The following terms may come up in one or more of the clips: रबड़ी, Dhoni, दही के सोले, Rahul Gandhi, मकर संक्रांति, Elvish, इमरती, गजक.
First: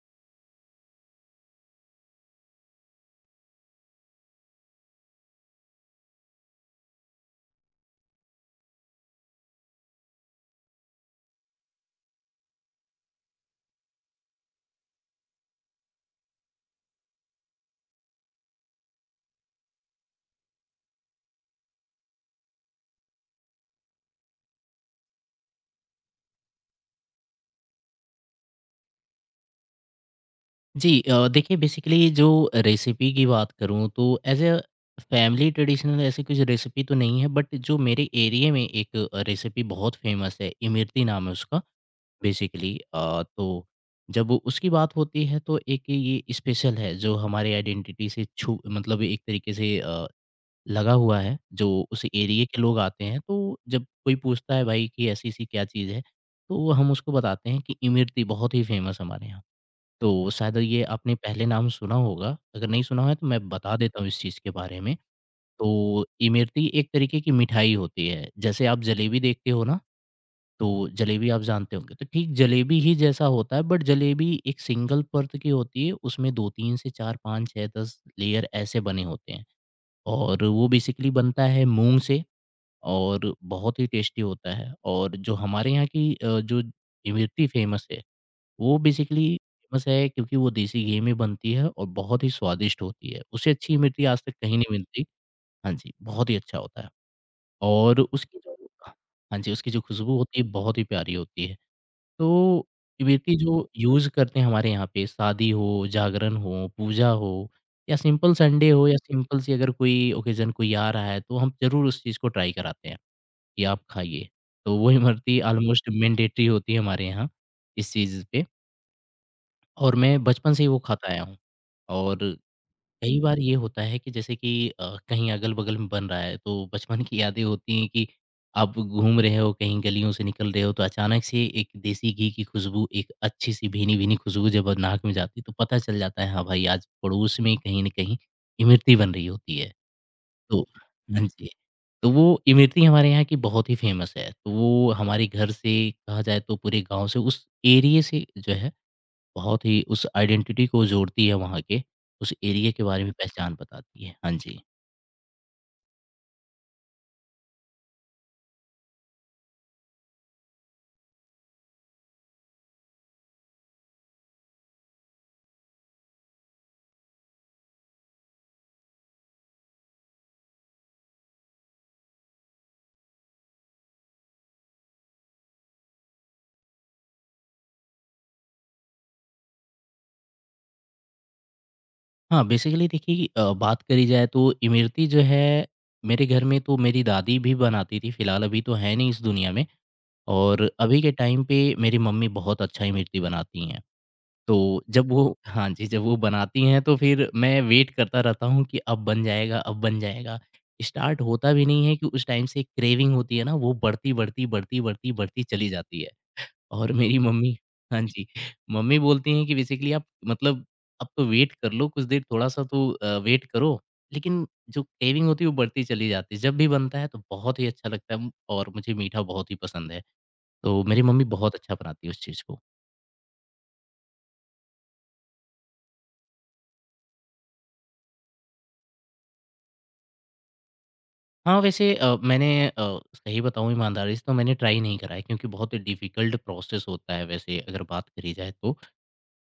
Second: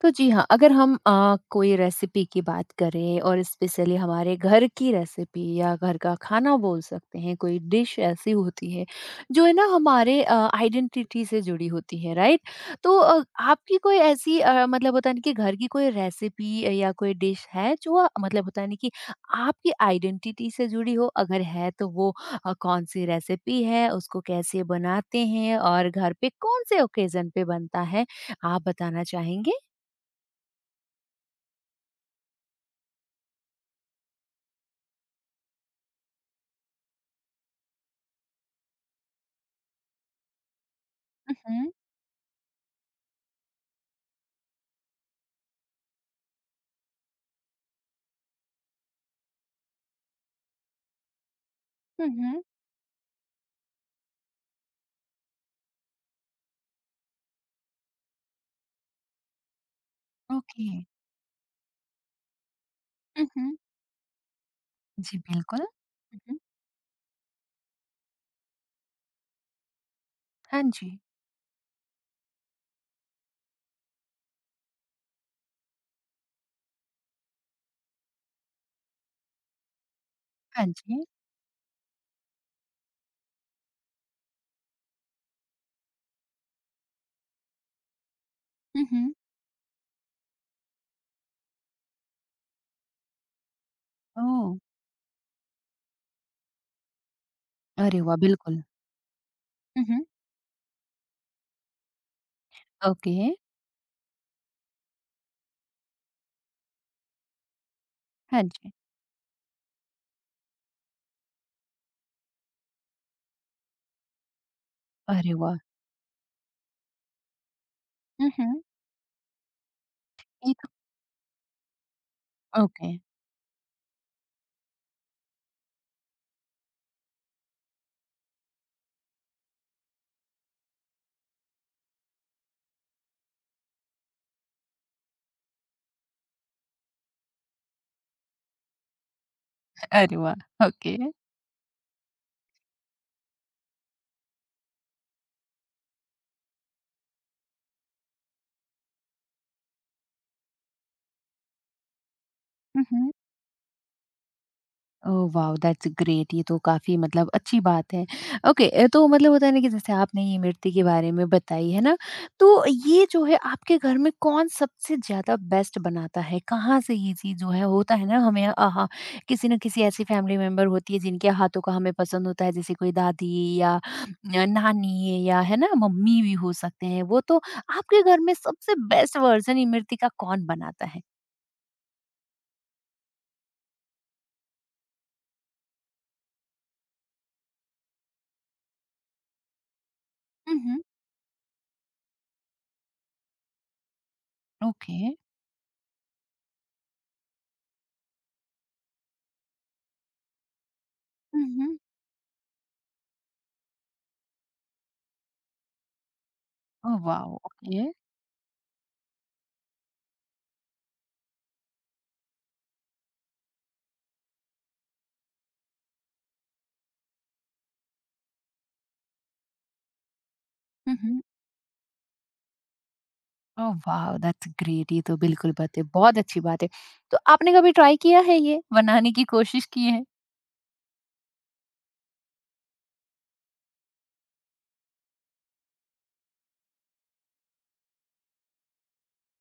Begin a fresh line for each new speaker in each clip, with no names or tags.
तो जी हाँ, अगर हम कोई recipe की बात करें और स्पेशली हमारे घर की रेसिपी या घर का खाना बोल सकते हैं, कोई डिश ऐसी होती है जो है ना हमारे आइडेंटिटी से जुड़ी होती है, राइट? तो आपकी कोई ऐसी मतलब होता है ना कि घर की कोई रेसिपी या कोई डिश है जो मतलब होता है ना कि आपकी आइडेंटिटी से जुड़ी हो? अगर है तो वो कौन-सी रेसिपी है, उसको कैसे बनाते हैं और घर पे कौन से ओकेज़न पे बनता है, आप बताना चाहेंगे?
जी देखिए बेसिकली जो रेसिपी की बात करूँ तो एज अ फैमिली ट्रेडिशनल ऐसी कुछ रेसिपी तो नहीं है बट जो मेरे एरिया में एक रेसिपी बहुत फेमस है, इमरती नाम है उसका।
हुँ,
बेसिकली तो जब उसकी बात होती है तो एक ये स्पेशल है जो हमारे आइडेंटिटी से छू मतलब एक तरीके से लगा हुआ है। जो उस
हुँ, हुँ।
एरिया के लोग आते हैं तो जब कोई पूछता है भाई कि ऐसी सी क्या चीज़ है तो हम उसको बताते हैं कि इमरती बहुत ही फेमस हमारे यहाँ। तो शायद
ओके।
ये आपने पहले नाम सुना होगा, अगर नहीं सुना है तो
हुँ,
मैं
हुँ।
बता देता हूँ इस चीज़ के बारे में।
जी, बिल्कुल।
तो
हुँ, हुँ।
इमरती एक तरीके की मिठाई होती है, जैसे आप जलेबी देखते हो ना,
हाँ
तो
जी,
जलेबी आप जानते होंगे, तो ठीक जलेबी ही जैसा होता है बट जलेबी एक सिंगल परत की होती है, उसमें 2-3 से 4-5-6-10 लेयर ऐसे बने होते हैं और वो
हाँ जी।
बेसिकली बनता है मूँग से और बहुत ही टेस्टी होता है। और जो हमारे यहाँ की जो इमरती फेमस है वो
हुँ, हुँ।
बेसिकली फेमस है क्योंकि वो देसी घी में बनती है और बहुत ही स्वादिष्ट होती है। उससे अच्छी इमली आज तक
ओह!
कहीं नहीं मिलती। हाँ जी, बहुत ही अच्छा होता है और
अरे वाह!
उसकी जो,
बिल्कुल।
हाँ जी, उसकी जो
हुँ, हुँ।
खुशबू होती है बहुत ही प्यारी होती है। तो
ओके,
इमली जो यूज़ करते हैं हमारे यहाँ पे, शादी हो, जागरण हो, पूजा हो या सिंपल
हाँ
संडे
जी।
हो या सिंपल सी अगर कोई ओकेज़न कोई आ रहा है तो हम ज़रूर उस चीज़ को ट्राई कराते हैं कि आप खाइए। तो वो
अरे
इमरती
वाह!
ऑलमोस्ट मैंडेटरी होती है हमारे यहाँ इस चीज़
हुँ,
पे।
हुँ।
और मैं बचपन
ये
से ही
तो
वो खाता आया हूँ। और
ओके,
कई बार ये होता है कि जैसे कि कहीं अगल-बगल में बन रहा है, तो बचपन की यादें होती हैं कि आप घूम रहे हो, कहीं गलियों से निकल रहे हो, तो अचानक से एक देसी घी की खुशबू, एक अच्छी-सी भीनी-भीनी खुशबू जब नाक में जाती है, तो पता चल जाता है, हाँ भाई, आज पड़ोस में कहीं न कहीं इमरती बन रही होती है।
अरे वाह!
तो
ओके।
हाँ जी, तो वो इमरती हमारे यहाँ की बहुत ही फ़ेमस है। तो वो हमारे घर से, कहा जाए तो पूरे गाँव से, उस एरिये से जो है बहुत ही उस आइडेंटिटी को जोड़ती है वहाँ के, उस एरिया के
हुँ,
बारे
हुँ।
में पहचान बताती है। हाँ जी।
Oh wow! दैट्स ग्रेट ये तो काफ़ी मतलब अच्छी बात है। ओके तो मतलब होता है ना कि जैसे आपने ये मिर्ची के बारे में बताई, है ना? तो ये जो है आपके घर में कौन सबसे ज़्यादा बेस्ट बनाता है? कहाँ से ये चीज़ जो है होता है ना हमें आहा किसी न किसी ऐसी फैमिली मेंबर होती है जिनके हाथों का हमें पसंद होता है जैसे कोई दादी या नानी या है ना मम्मी भी हो सकते हैं वो तो आपके घर में सबसे बेस्ट वर्ज़न इमरती का कौन बनाता है?
हाँ, बेसिकली देखिए बात करी जाए तो इमरती जो है, मेरे घर में तो मेरी दादी भी बनाती थी, फिलहाल अभी तो है नहीं इस दुनिया में
हुँ,
और
हुँ।
अभी के टाइम पे मेरी मम्मी बहुत अच्छा इमरती बनाती हैं। तो
ओके।
जब वो हाँ जी, जब वो बनाती हैं तो फिर मैं वेट करता रहता हूँ कि अब बन जाएगा, अब बन जाएगा। स्टार्ट
हुँ,
होता भी
हुँ।
नहीं है कि उस टाइम से क्रेविंग होती है ना, वो बढ़ती, बढ़ती, बढ़ती, बढ़ती, बढ़ती चली जाती है। और
ओह
मेरी
वाओ!
Mummy
okay.
हाँ जी, मम्मी बोलती हैं कि बेसिकली आप मतलब अब तो वेट कर लो, कुछ देर थोड़ा-सा तो वेट करो। लेकिन जो क्रेविंग होती है वो बढ़ती चली जाती है। जब भी बनता है तो बहुत ही अच्छा लगता है और मुझे मीठा बहुत ही पसंद है। तो
हुँ,
मेरी
हुँ।
मम्मी बहुत अच्छा बनाती है उस चीज़ को।
ओह वाओ दैट्स ग्रेट ये तो बिल्कुल बात है बहुत अच्छी बात है तो आपने कभी ट्राई किया है ये बनाने की कोशिश की है
हाँ, वैसे मैंने सही बताऊँ ईमानदारी से तो मैंने ट्राई नहीं करा है क्योंकि बहुत डिफ़िकल्ट प्रोसेस होता है वैसे अगर बात करी जाए तो।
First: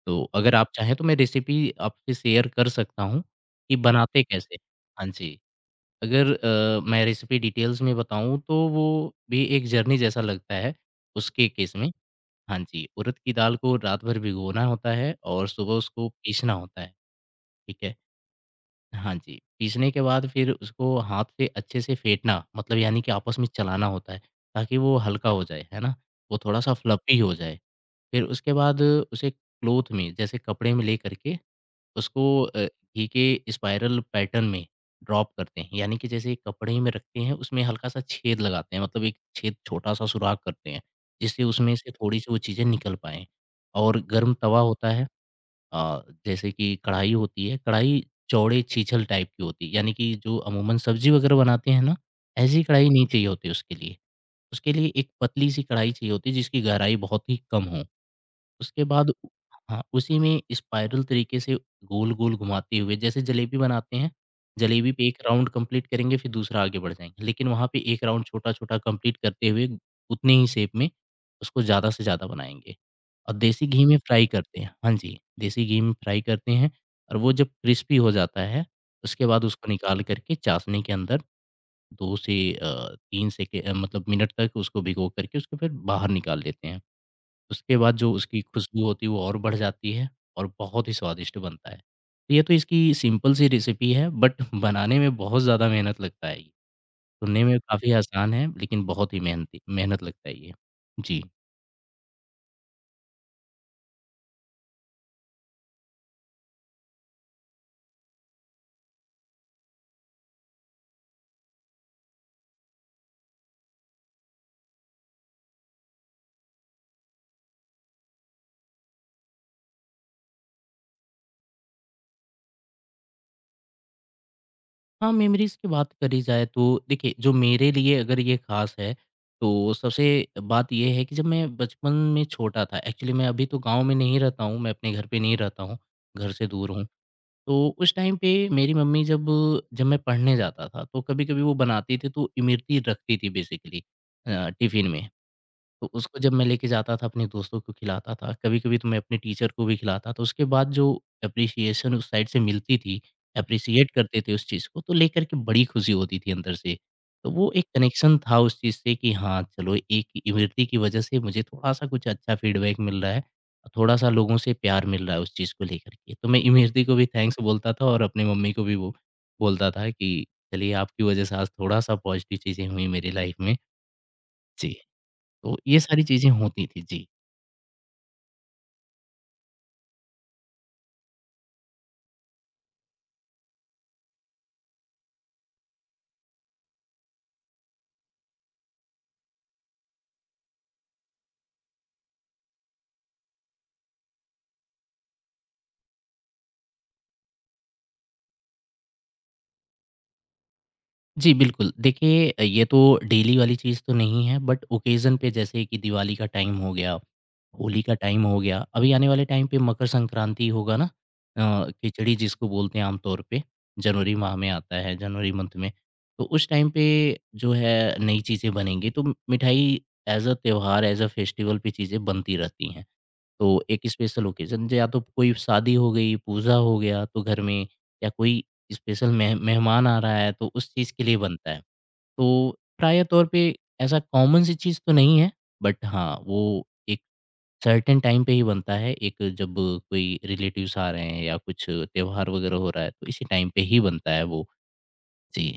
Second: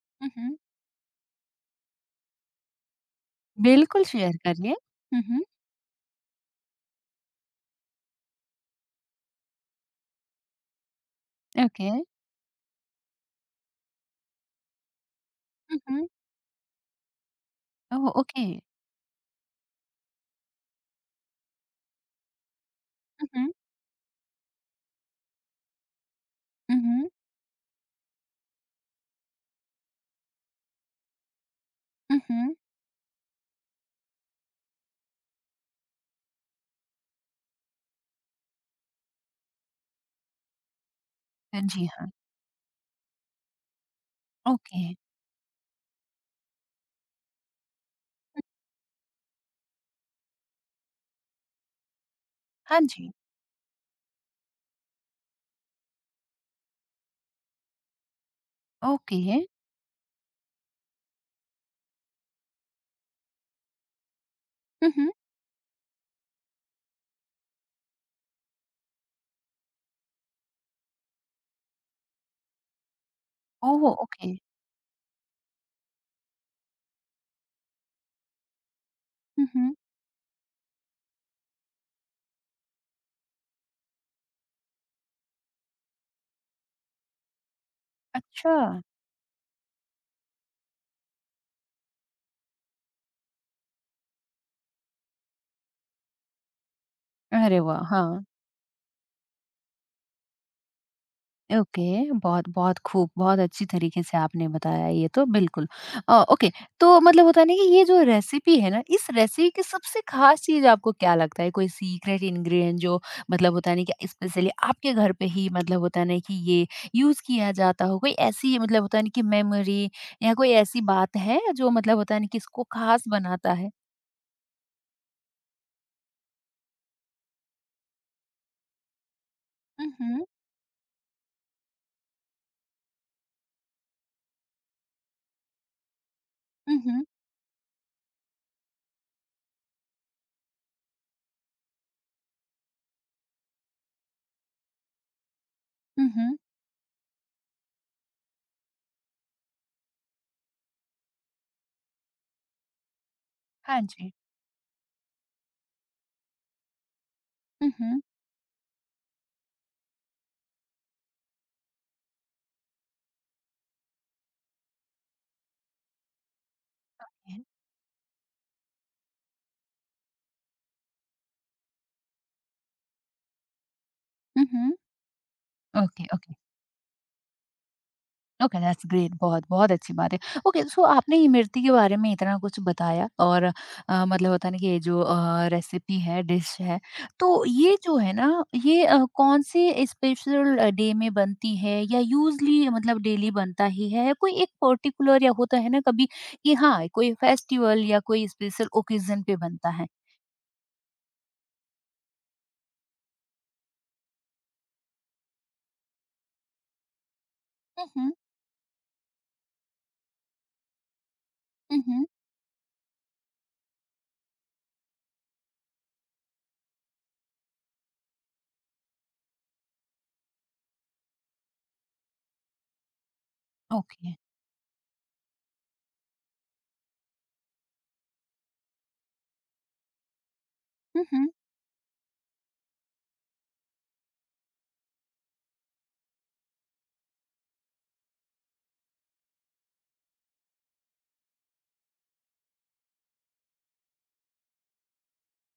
तो अगर
हम्म
आप चाहें तो मैं रेसिपी आपसे शेयर कर सकता हूँ कि
बिल्कुल
बनाते
शेयर
कैसे हैं?
करिए
हाँ जी।
हम्म
अगर मैं रेसिपी डिटेल्स में बताऊँ तो वो भी एक जर्नी जैसा लगता है, उसके केस में।
ओके
हाँ जी, उड़द की दाल को रात भर भिगोना होता है और सुबह
हम्म
उसको पीसना होता है, ठीक है?
ओह ओके
हाँ जी, पीसने के बाद फिर उसको हाथ से अच्छे से फेंटना मतलब यानी कि आपस में
हम्म
चलाना होता है, ताकि वो हल्का हो जाए, है ना? वो थोड़ा-सा
हम्म
फ्लफ़ी हो जाए। फिर उसके बाद उसे क्लॉथ में, जैसे कपड़े में लेकर के उसको
हम्म
अ, घी के स्पाइरल पैटर्न में ड्रॉप करते हैं। यानी कि जैसे एक कपड़े में रखते हैं, उसमें हल्का-सा छेद लगाते हैं, मतलब एक छेद छोटा-सा सुराख करते हैं, जिससे उसमें
जी
से
हाँ
थोड़ी-सी वो चीज़ें निकल पाएँ। और गर्म तवा
ओके
होता है, जैसे कि कढ़ाई होती है, कढ़ाई
मम्हम,
चौड़े छीछल टाइप की होती है, यानी कि जो अमूमन सब्ज़ी वग़ैरह बनाते हैं ना, ऐसी
हाँ
कढ़ाई नहीं
जी
चाहिए होती उसके लिए। उसके लिए एक पतली-सी कढ़ाई चाहिए होती है, जिसकी गहराई बहुत ही कम हो। उसके बाद उ
ओके
हाँ, उसी में स्पाइरल तरीके से गोल-गोल घुमाते हुए जैसे जलेबी बनाते हैं, जलेबी पे
हम्म
1 राउंड कंप्लीट करेंगे फिर दूसरा आगे बढ़ जाएँगे। लेकिन वहाँ पे 1 राउंड छोटा-छोटा कंप्लीट करते हुए उतने ही शेप में उसको ज़्यादा से ज़्यादा बनाएँगे। और देसी घी
ओह
में फ्राई
ओके
करते हैं, हाँ जी, देसी घी में फ्राई करते हैं। और वो जब क्रिस्पी हो जाता है, उसके बाद उसको
हम्म
निकाल कर के चाशनी के अंदर 2 से 3 सेके मतलब मिनट तक उसको भिगो कर के उसको फिर बाहर निकाल लेते हैं। उसके बाद जो उसकी
अच्छा
खुशबू होती है वो और बढ़ जाती है और बहुत ही स्वादिष्ट बनता है। तो ये तो इसकी सिंपल सी रेसिपी है बट बनाने में बहुत ज़्यादा मेहनत लगता है ये। सुनने में
अरे वाह
काफ़ी
हाँ
आसान है लेकिन बहुत ही मेहनती मेहनत लगता है ये। जी।
ओके, बहुत बहुत खूब, बहुत अच्छी तरीके से आपने बताया ये तो बिल्कुल। ओके, तो मतलब होता है ना कि ये जो रेसिपी है ना, इस रेसिपी की सबसे ख़ास चीज़ आपको क्या लगता है? कोई सीक्रेट इंग्रीडिएंट जो मतलब होता है ना कि स्पेशली आपके घर पे ही मतलब होता है ना कि ये यूज़ किया जाता हो, कोई ऐसी मतलब होता है ना कि मेमोरी या कोई ऐसी बात है जो मतलब होता है ना कि इसको ख़ास बनाता है?
हाँ, मेमोरीज़ की बात करी जाए तो देखिए जो मेरे लिए अगर ये ख़ास है तो सबसे
उहुँ,
बात ये है कि जब मैं बचपन में छोटा था एक्चुअली। मैं अभी तो गाँव में नहीं रहता हूँ, मैं अपने घर पे नहीं रहता हूँ, घर से दूर हूँ।
उहुँ,
तो उस टाइम पे मेरी मम्मी जब, जब मैं पढ़ने जाता था, तो कभी-कभी वो बनाती थी, तो इमरती रखती थी बेसिकली टिफ़िन में। तो उसको जब
उहुँ।
मैं लेके जाता था अपने दोस्तों को खिलाता था, कभी-कभी तो मैं अपने टीचर को भी खिलाता था। उसके बाद जो एप्रिसिएशन उस साइड से मिलती थी,
हाँ
एप्रिसिएट
जी।
करते थे उस चीज़ को, तो लेकर के बड़ी खुशी होती थी अंदर से। तो वो एक
उहुँ, हुँ,
कनेक्शन था उस चीज़ से कि हाँ, चलो एक इमरती की वजह से मुझे थोड़ा-सा कुछ अच्छा फीडबैक मिल रहा है और थोड़ा-सा लोगों से प्यार मिल रहा है उस चीज़ को लेकर के। तो मैं इमरती को भी थैंक्स बोलता था और अपनी मम्मी को भी वो बोलता था कि चलिए आपकी वजह से आज थोड़ा-सा पॉज़िटिव चीज़ें हुई मेरी लाइफ़ में।
हुँ।
जी। तो ये सारी
ओके,
चीज़ें
ओके।
होती थी। जी।
ओके, दैट्स ग्रेट बहुत, बहुत अच्छी बात है। ओके, सो आपने इमरती के बारे में इतना कुछ बताया और मतलब होता है ना कि ये जो रेसिपी है, डिश है, तो ये जो है ना, ये कौन से स्पेशल डे में बनती है या यूज़ुअली मतलब डेली बनता ही है? कोई एक पर्टिकुलर या होता है ना कभी कि हाँ, कोई फेस्टिवल या कोई स्पेशल ओकेज़न पे बनता है?
जी, बिल्कुल। देखिए ये तो डेली वाली चीज़ तो नहीं है बट ओकेज़न पे, जैसे कि दिवाली का टाइम हो गया, होली
हुँ,
का
हुँ।
टाइम हो गया, अभी आने वाले टाइम पे मकर संक्रांति होगा ना,
हुँ, हुँ।
खिचड़ी जिसको बोलते हैं आम तौर पे, जनवरी माह में आता है, जनवरी मंथ में। तो उस टाइम पे जो है नई चीज़ें बनेंगी तो मिठाई एज़ अ त्योहार, एज़ अ फेस्टिवल पे चीज़ें बनती रहती हैं। तो एक
ओके।
स्पेशल ओकेज़न, या तो कोई शादी हो गई, पूजा हो गया तो घर में या कोई स्पेशल मेहमान आ रहा है तो उस चीज़ के
हुँ,
लिए
हुँ।
बनता है। तो प्राय तौर पे ऐसा कॉमन सी चीज़ तो नहीं है बट हाँ, वो एक सर्टेन टाइम पे ही बनता है। एक जब कोई रिलेटिव्स आ रहे हैं या कुछ त्योहार वगैरह हो रहा है तो इसी टाइम पे ही बनता है वो। जी।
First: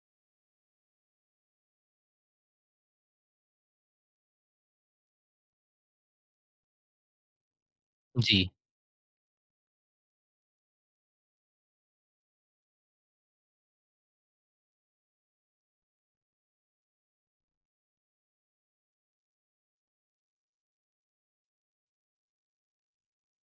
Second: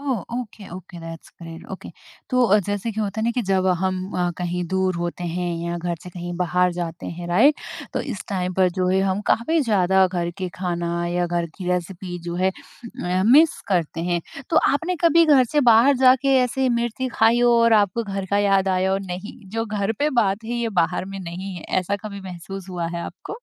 Oh! Okay, okay, that's great, okay. तो जैसे कि होता है ना कि जब हम कहीं दूर होते हैं या घर से कहीं बाहर जाते हैं, राइट? तो इस
जी।
टाइम पर जो है हम काफ़ी ज़्यादा घर के खाना या घर की रेसिपी जो है मिस करते हैं। तो आपने कभी घर से बाहर जाके ऐसे मिर्ची खाई हो और आपको घर का याद आया हो? नहीं, जो घर पे बात है ये बाहर में नहीं है, ऐसा कभी महसूस हुआ है आपको?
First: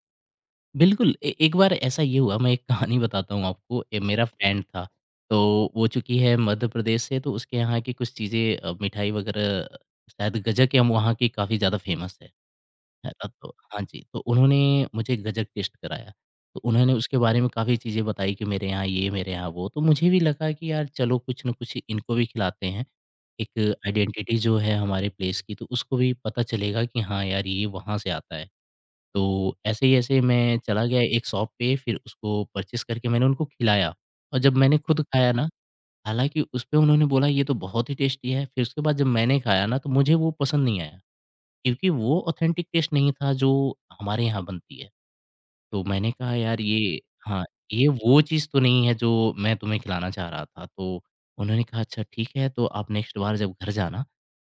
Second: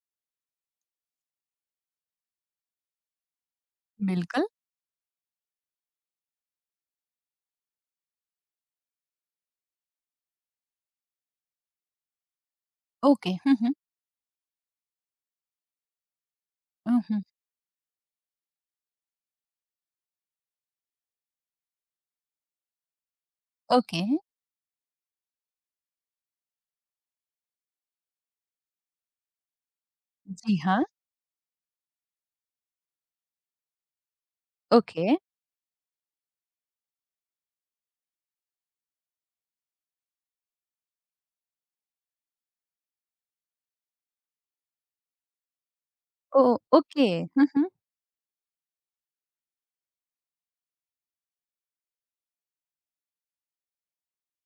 बिल्कुल, ए एक बार ऐसा ये हुआ, मैं एक कहानी बताता हूँ आपको। ए मेरा
बिल्कुल।
फ्रेंड था, तो वो चूँकि है मध्य प्रदेश से, तो उसके यहाँ की कुछ चीज़ें मिठाई वगैरह शायद गजक या, वहाँ की काफ़ी ज़्यादा फ़ेमस है। है ना?
ओके,
तो
हुँ, हुँ।
हाँ जी, तो उन्होंने मुझे गजक टेस्ट कराया। तो उन्होंने
हुँ,
उसके
हुँ।
बारे में काफ़ी चीज़ें बताई कि मेरे यहाँ ये, मेरे यहाँ वो। तो मुझे भी लगा कि यार चलो कुछ न कुछ इनको भी खिलाते हैं, एक
ओके,
आइडेंटिटी जो है हमारे प्लेस की, तो उसको भी पता चलेगा कि हाँ यार, ये वहाँ से आता है। तो ऐसे ही ऐसे मैं
जी हाँ,
चला गया एक शॉप पे, फिर उसको परचेज़ करके मैंने उनको खिलाया और जब मैंने खुद
ओके।
खाया ना, हालाँकि उसपे उन्होंने बोला ये तो बहुत ही टेस्टी है, फिर उसके बाद जब मैंने खाया ना तो मुझे वो पसंद नहीं आया, क्योंकि वो ऑथेंटिक टेस्ट नहीं था जो हमारे यहाँ बनती है। तो मैंने कहा
ओह!
यार ये,
ओके,
हाँ,
हुँ, हुँ।
ये वो चीज़ तो नहीं है जो मैं तुम्हें खिलाना चाह रहा था। तो उन्होंने कहा अच्छा ठीक है तो आप नेक्स्ट बार जब घर जाना,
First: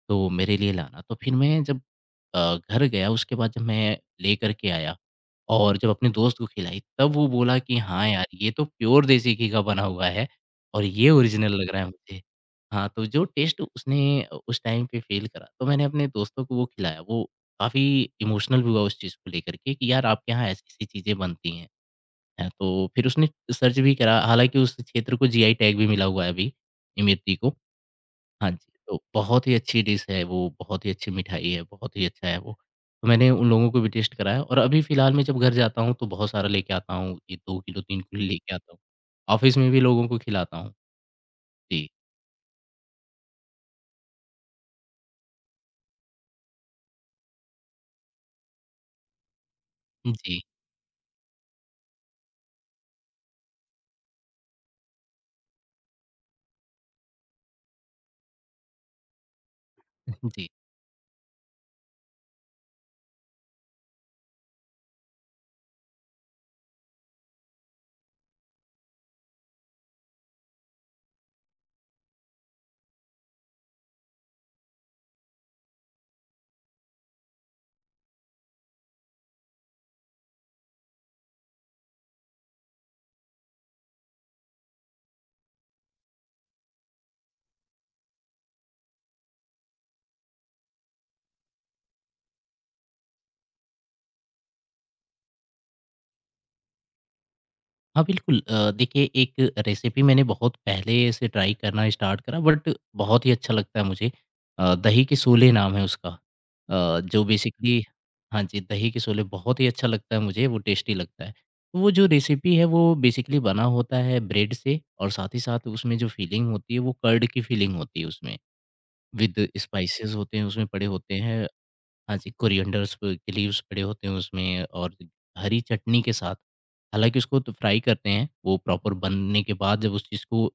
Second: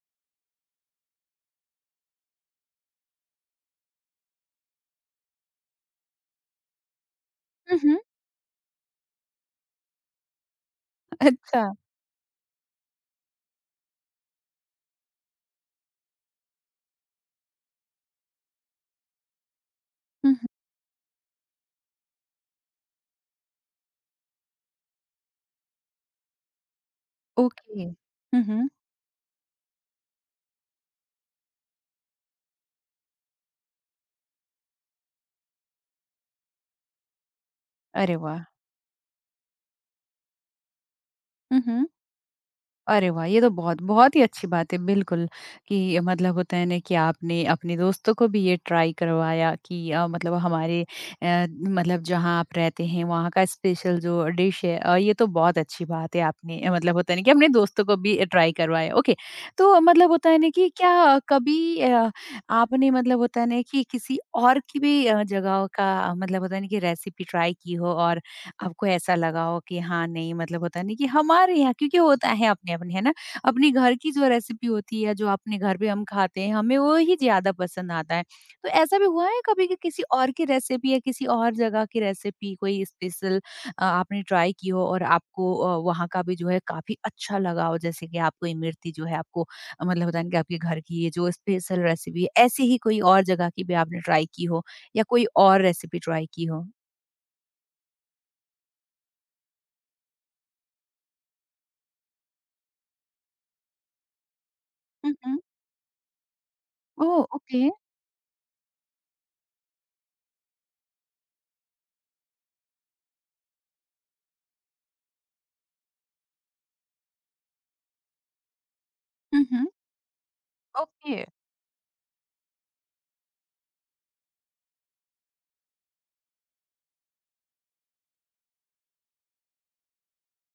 तो मेरे लिए लाना। तो फिर मैं जब घर गया उसके बाद जब मैं लेकर के आया और जब अपने दोस्त को खिलाई तब वो बोला कि
हुँ, हुँ।
हाँ यार, ये तो प्योर देसी घी का बना हुआ है और ये ओरिजिनल
अच्छा।
लग रहा है मुझे। हाँ, तो जो टेस्ट उसने उस टाइम पे फ़ील करा, तो मैंने अपने दोस्तों को वो खिलाया। वो काफ़ी इमोशनल भी हुआ उस चीज़ को लेकर के कि यार आपके
हुँ,
यहाँ
हुँ।
ऐसी-ऐसी चीज़ें बनती हैं, हैं। तो फिर उसने सर्च भी करा, हालाँकि उस क्षेत्र को जीआई टैग भी मिला हुआ है अभी इमरती को।
ओके। हुँ,
हाँ
हुँ।
जी, तो बहुत ही अच्छी डिश है वो, बहुत ही अच्छी मिठाई है, बहुत ही अच्छा है वो। तो मैंने उन लोगों को भी टेस्ट कराया और अभी फ़िलहाल मैं जब घर जाता हूँ तो बहुत सारा लेके आता हूँ, ये 2 किलो 3
अरे
किलो
वाह!
लेके आता हूँ। ऑफ़िस में भी लोगों को खिलाता हूँ।
हुँ,
जी,
हुँ। अरे वाह! ये तो बहुत बहुत ही अच्छी बात है बिल्कुल, कि मतलब होता है ना कि आपने अपने दोस्तों को भी ये ट्राई करवाया कि मतलब
जी,
हमारे मतलब जहाँ आप रहते हैं वहाँ का स्पेशल जो डिश है ये तो बहुत अच्छी बात है आपने मतलब होता है ना कि अपने दोस्तों को भी ट्राई करवाया। ओके, तो मतलब होता है
जी।
ना कि क्या कभी आपने मतलब होता है ना कि किसी और की भी जगह का मतलब होता है ना कि रेसिपी ट्राई की हो और आपको ऐसा लगा हो कि हाँ नहीं मतलब होता नहीं कि हमारे यहाँ क्योंकि होता है अपने अपने है ना अपने घर की जो रेसिपी होती है जो अपने घर पे हम खाते हैं हमें वो ही ज्यादा पसंद आता है तो ऐसा भी हुआ है कभी कि किसी और की रेसिपी या किसी और जगह की रेसिपी कोई स्पेशल आपने ट्राई की हो और आपको वहाँ का भी जो है काफी अच्छा लगा हो जैसे कि आपको इमरती जो है आपको मतलब होता है कि आपके घर की ये जो स्पेशल रेसिपी है ऐसी ही कोई और जगह की भी आपने ट्राई की हो या कोई और रेसिपी ट्राई की हो
हाँ, बिल्कुल, देखिए एक रेसिपी मैंने बहुत पहले से ट्राई करना स्टार्ट करा, बट बहुत ही अच्छा लगता है मुझे। दही के
मम्,
सोले नाम है उसका,
ओह
जो
ओके
बेसिकली, हाँ जी, दही के सोले बहुत ही अच्छा लगता है मुझे, वो टेस्टी लगता है। तो वो जो रेसिपी है वो बेसिकली बना होता है ब्रेड से और साथ ही साथ उसमें जो फिलिंग होती है वो कर्ड की फिलिंग होती है उसमें,
हुँ,
विद
हुँ।
स्पाइसेस होते हैं उसमें पड़े होते
ओके,
हैं। हाँ जी, कोरिएंडर्स प के लीव्स पड़े होते हैं उसमें और हरी चटनी के साथ, हालाँकि उसको तो फ्राई करते हैं, वो प्रॉपर बनने के बाद जब उस चीज़ को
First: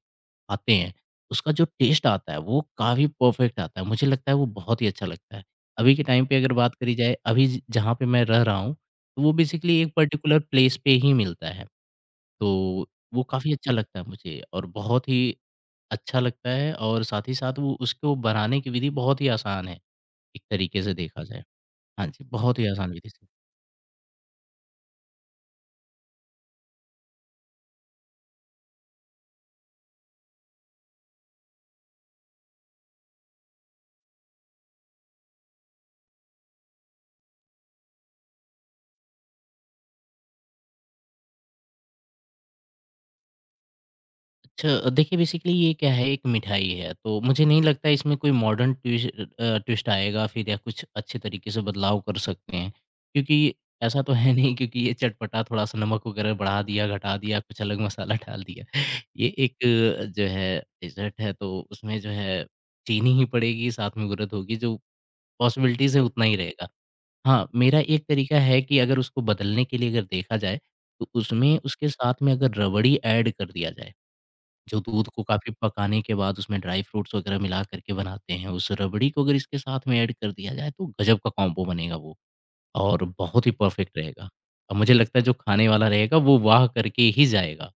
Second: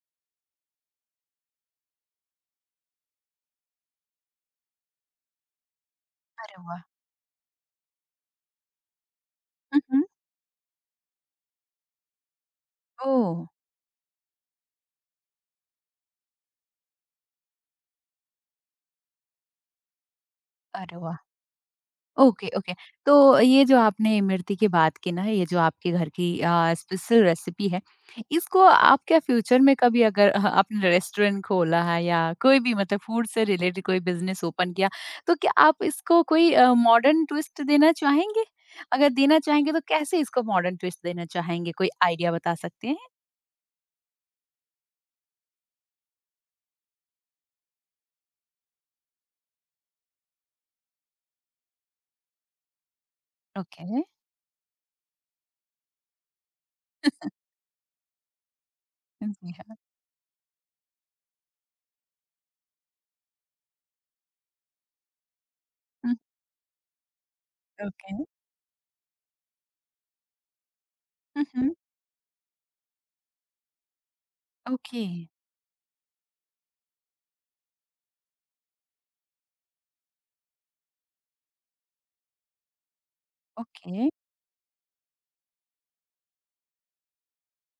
खाते हैं, उसका जो टेस्ट आता है वो काफ़ी परफ़ेक्ट आता है, मुझे लगता है वो बहुत ही अच्छा लगता है। अभी के टाइम पे अगर
अरे
बात
वाह!
करी जाए, अभी ज जहाँ पे मैं रह रहा हूँ, तो वो बेसिकली
हुँ,
एक
हुँ।
पर्टिकुलर प्लेस पे ही मिलता है, तो वो
ओह!
काफ़ी अच्छा लगता है मुझे और बहुत ही अच्छा लगता है और साथ ही साथ वो उसको बनाने की विधि बहुत ही आसान है, एक तरीके से
अरे वाह!
देखा जाए। हाँ जी,
ओके,
बहुत ही
ओके।
आसान विधि से।
तो ये जो आपने इमरती की बात की ना, ये जो आपके घर की स्पेशल रेसिपी है, इसको आप क्या फ्यूचर में कभी अगर आपने रेस्टोरेंट खोला है या कोई भी मतलब फूड से रिलेटेड कोई बिज़नेस ओपन किया, तो क्या आप इसको कोई मॉडर्न ट्विस्ट देना चाहेंगे? अगर देना चाहेंगे तो कैसे इसको मॉडर्न ट्विस्ट देना चाहेंगे? कोई आइडिया बता सकते हैं?
अच्छा देखिए बेसिकली ये क्या है, एक मिठाई है, तो मुझे नहीं लगता इसमें कोई ट्विस्ट आएगा फिर या कुछ अच्छे तरीके से बदलाव कर सकते हैं। क्योंकि
ओके।
ऐसा तो है नहीं, क्योंकि ये चटपटा थोड़ा-सा नमक वगैरह बढ़ा दिया, घटा दिया, कुछ अलग मसाला डाल दिया। ये
जी
एक,
हाँ।
जो है डेज़र्ट है तो उसमें जो है चीनी ही पड़ेगी, साथ में उड़द होगी, जो पॉसिबिलिटीज़ है
हुँ,
उतना ही रहेगा। हाँ, मेरा एक
ओके।
तरीका है कि अगर उसको बदलने के लिए अगर देखा जाए, तो
हुँ,
उसमें
हुँ।
उसके साथ में अगर रबड़ी ऐड कर दिया जाए, जो
ओके,
दूध को काफ़ी पकाने के बाद उसमें ड्राई फ्रूट्स वगैरह मिला कर के बनाते हैं, उस रबड़ी को अगर इसके साथ में ऐड कर दिया जाए, तो गज़ब का कॉम्बो बनेगा वो और बहुत ही परफ़ेक्ट
ओके।
रहेगा। अब मुझे लगता है जो खाने वाला रहेगा, वो वाह करके ही जाएगा।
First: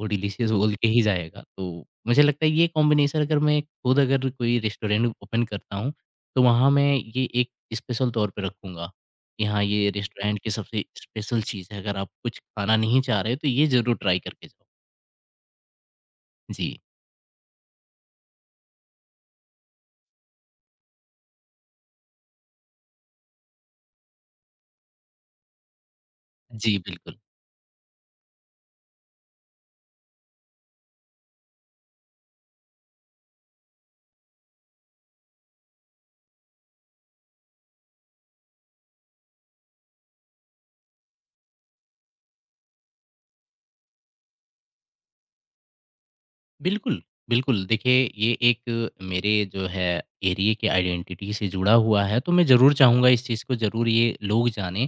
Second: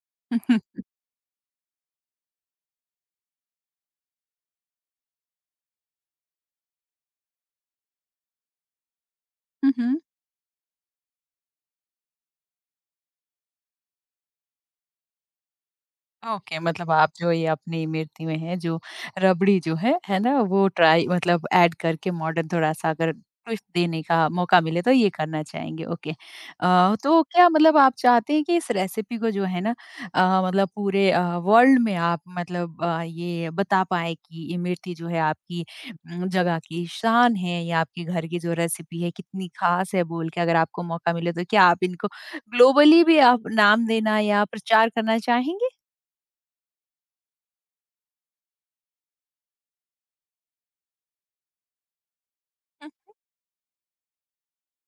वो डिलीशियस बोल के ही जाएगा। तो मुझे लगता है ये कॉम्बिनेशन, अगर मैं खुद अगर कोई रेस्टोरेंट ओपन करता हूँ, तो वहाँ मैं ये एक स्पेशल तौर पे रखूँगा कि हाँ,
Hı
ये
hı.
रेस्टोरेंट की सबसे स्पेशल चीज़ है। अगर आप कुछ खाना नहीं चाह रहे, तो ये ज़रूर ट्राई करके जाओ।
ओके
जी।
मतलब आप जो ये अपनी इमरती में है जो रबड़ी जो है ना? वो ट्राई मतलब ऐड करके मॉडर्न थोड़ा-सा अगर ट्विस्ट देने का मौका मिले तो ये करना चाहेंगे, ओके।
जी, बिल्कुल।
तो क्या मतलब आप चाहते हैं कि इस रेसिपी को जो है ना मतलब पूरे वर्ल्ड में आप मतलब ये बता पाएँ कि इमरती जो है आपकी जगह की शान है या आपके घर की जो रेसिपी है कितनी ख़ास है बोल के अगर आपको मौका मिले तो क्या आप इनको ग्लोबली भी आप नाम देना या प्रचार करना चाहेंगे?
बिल्कुल, बिल्कुल। देखिए, ये एक मेरे जो है एरिये के आइडेंटिटी से जुड़ा हुआ है, तो मैं ज़रूर चाहूँगा इस चीज़ को ज़रूर ये लोग जानें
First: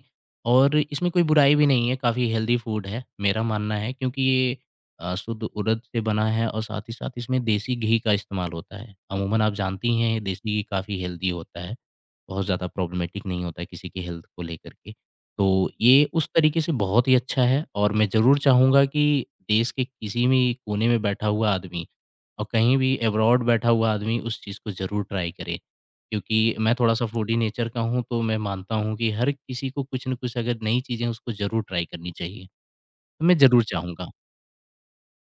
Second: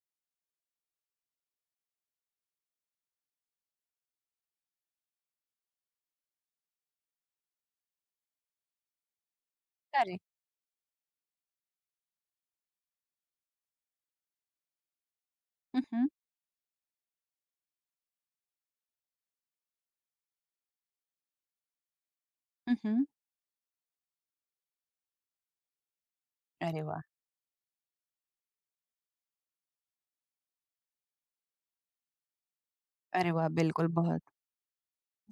और इसमें कोई बुराई भी नहीं है, काफ़ी हेल्दी फूड है, मेरा मानना है क्योंकि ये शुद्ध उड़द से बना है और साथ ही साथ इसमें देसी घी का इस्तेमाल होता है। अमूमन आप जानती
करें।
हैं, देसी घी काफ़ी हेल्दी होता है, बहुत ज़्यादा प्रॉब्लमेटिक नहीं होता है किसी की हेल्थ को लेकर के। तो
हुँ,
ये
हुँ।
उस तरीके से बहुत ही अच्छा है और मैं ज़रूर चाहूँगा कि देश के किसी भी कोने में बैठा हुआ आदमी और कहीं
हुँ,
भी
हुँ।
अब्रॉड बैठा हुआ आदमी उस चीज़ को ज़रूर ट्राई करे। क्योंकि मैं
अरे वाह!
थोड़ा-सा फूडी नेचर का हूँ, तो मैं मानता हूँ कि हर किसी को कुछ न कुछ अगर नई चीज़ें हैं, उसको ज़रूर ट्राई करनी चाहिए। तो
अरे
मैं
वाह!
ज़रूर
बिल्कुल,
चाहूँगा।
बहुत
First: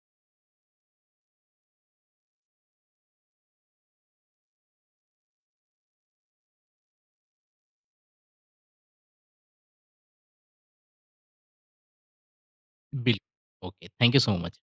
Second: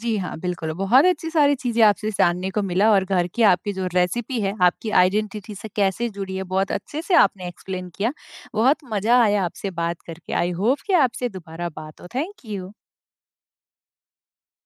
जी हाँ, बिल्कुल। बहुत अच्छी सारी चीज़ें आपसे जानने को मिला और घर की आपकी जो रेसिपी है, आपकी आइडेंटिटी से कैसे जुड़ी है, बहुत अच्छे से आपने एक्सप्लेन किया। बहुत मज़ा आया आपसे बात करके। आई होप कि आपसे दोबारा बात हो। Thank you.
बिल्कुल। Okay, thank you so much.